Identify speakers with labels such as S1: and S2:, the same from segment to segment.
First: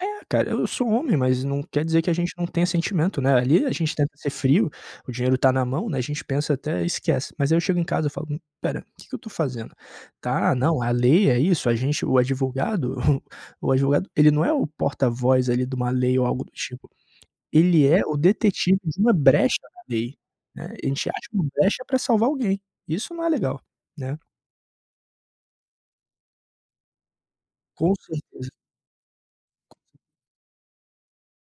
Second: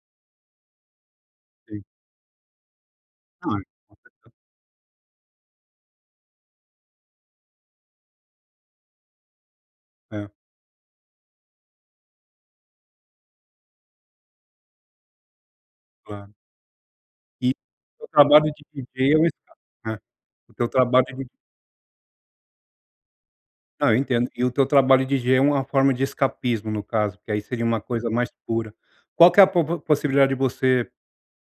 S1: É, cara. Eu sou um homem, mas não
S2: Sim.
S1: quer dizer que a gente não tenha sentimento, né.
S2: Ai,
S1: Ali a gente
S2: com
S1: tenta
S2: certeza.
S1: ser frio. O dinheiro tá na mão, né, a gente pensa, até esquece. Mas, aí, eu chego em casa, eu falo: "Hum, espera. O que que eu tô fazendo?".
S2: É.
S1: Tá, não, a lei é isso. A gente o advogado o advogado, ele não é o porta voz, ali, de uma lei ou
S2: Claro.
S1: algo do tipo.
S2: E
S1: Ele é
S2: o
S1: o
S2: trabalho de
S1: detetive de uma
S2: viver o
S1: brecha
S2: resultado
S1: na
S2: é,
S1: lei,
S2: porque
S1: né?
S2: o
S1: A
S2: trabalho
S1: gente acha
S2: ele
S1: uma brecha pra salvar alguém. Isso não é legal,
S2: Ah, eu
S1: né?
S2: entendo. E o teu trabalho DJ é uma forma de escapismo, no caso, porque, aí, seria uma
S1: Com
S2: coisa mais
S1: certeza.
S2: pura. Qual que é a popo possibilidade de você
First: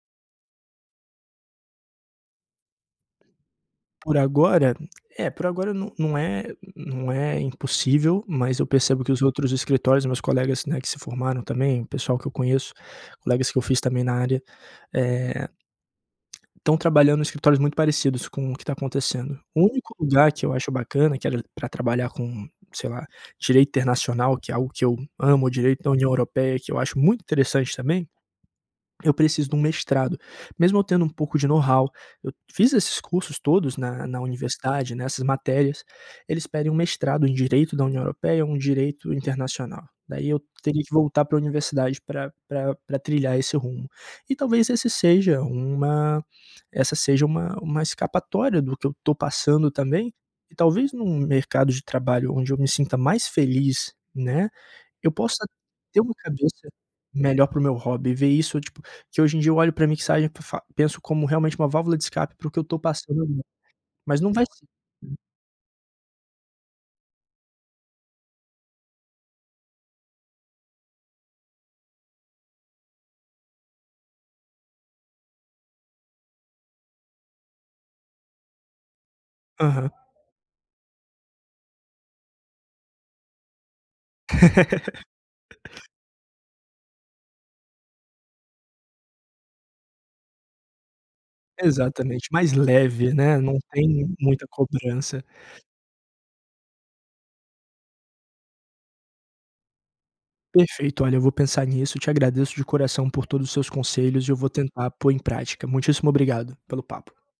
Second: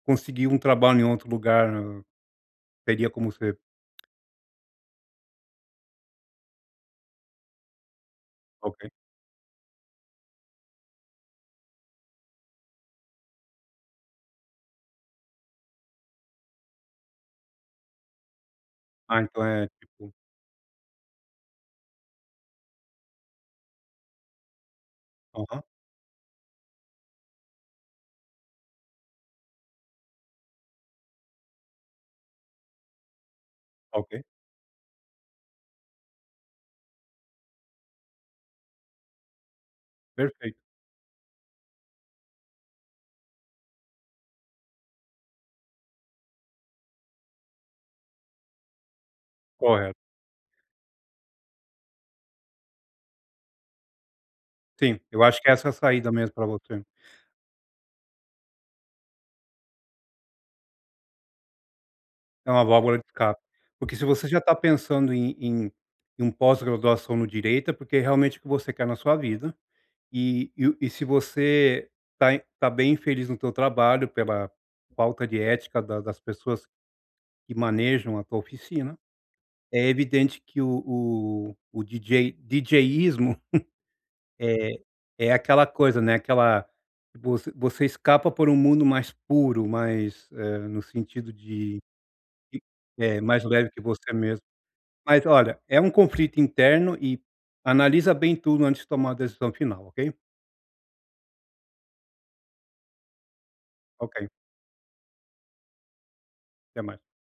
S2: conseguir um trabalho em outro lugar, hm, teria como você
S1: Por agora? É, por agora num não é nu nu não é impossível, mas eu
S2: Ok.
S1: percebo que os outros escritórios, meus colegas, né, que se formaram também o pessoal que eu conheço, colegas que eu fiz também na área, eh estão trabalhando nuns escritórios muito parecidos com o que tá
S2: Ah,
S1: acontecendo.
S2: então
S1: O
S2: é
S1: único
S2: tipo
S1: lugar que eu acho bacana, que era pra trabalhar com, sei lá, direito internacional que é algo que eu amo o
S2: Aham.
S1: direito da União Europeia, que eu acho muito interessante também. Eu preciso de um mestrado, mesmo eu tendo um pouco de know-how. Eu fiz esses cursos todos na
S2: Ok.
S1: na universidade, nessas matérias, eles pedem um mestrado em direito da União Europeia, um direito internacional. Daí, eu
S2: Perfeito.
S1: teria que voltar pra universidade pra pra pra trilhar esse rumo. E talvez esse seja uma essa seja uma uma escapatória do que eu tô passando
S2: Correto.
S1: também. E talvez num mercado de trabalho onde eu me sinta mais feliz, né.
S2: Sim,
S1: Eu
S2: eu acho
S1: possa
S2: que essa é a
S1: ter
S2: saída,
S1: uma
S2: mesmo, pra
S1: cabeça
S2: você.
S1: melhor para o meu hobby, ver isso tipo que hoje em dia eu olho pra mixagem pra fa penso como realmente uma válvula de escape para
S2: É
S1: o que eu
S2: uma
S1: tô
S2: válvula que
S1: passando,
S2: escape. Porque se
S1: mas
S2: você
S1: não
S2: já
S1: vai
S2: tá
S1: ser
S2: pensando em em em um pós-graduação no direito, é porque, realmente, o que você quer na sua vida. E e o e se você tá em tá bem infeliz no teu trabalho, pela falta de ética da das pessoas que manejam a tua oficina, é
S1: Aham.
S2: evidente que o o o DJ djísmo, é é aquela coisa, né. Aquela você você escapa por um mundo mais puro, mais eh, no sentido de
S1: Exatamente, mais
S2: de
S1: leve,
S2: é,
S1: né?
S2: mais
S1: Não
S2: leve que você
S1: tem
S2: mesmo
S1: muita cobrança.
S2: mas, olha, é um conflito interno e analisa bem tudo antes de tomar uma decisão final. Ok?
S1: Perfeito, olha, eu vou pensar nisso. Eu te agradeço de coração por todos os seus
S2: Ok.
S1: conselhos e eu vou tentar pôr em prática. Muitíssimo obrigado pelo
S2: Até mais.
S1: papo.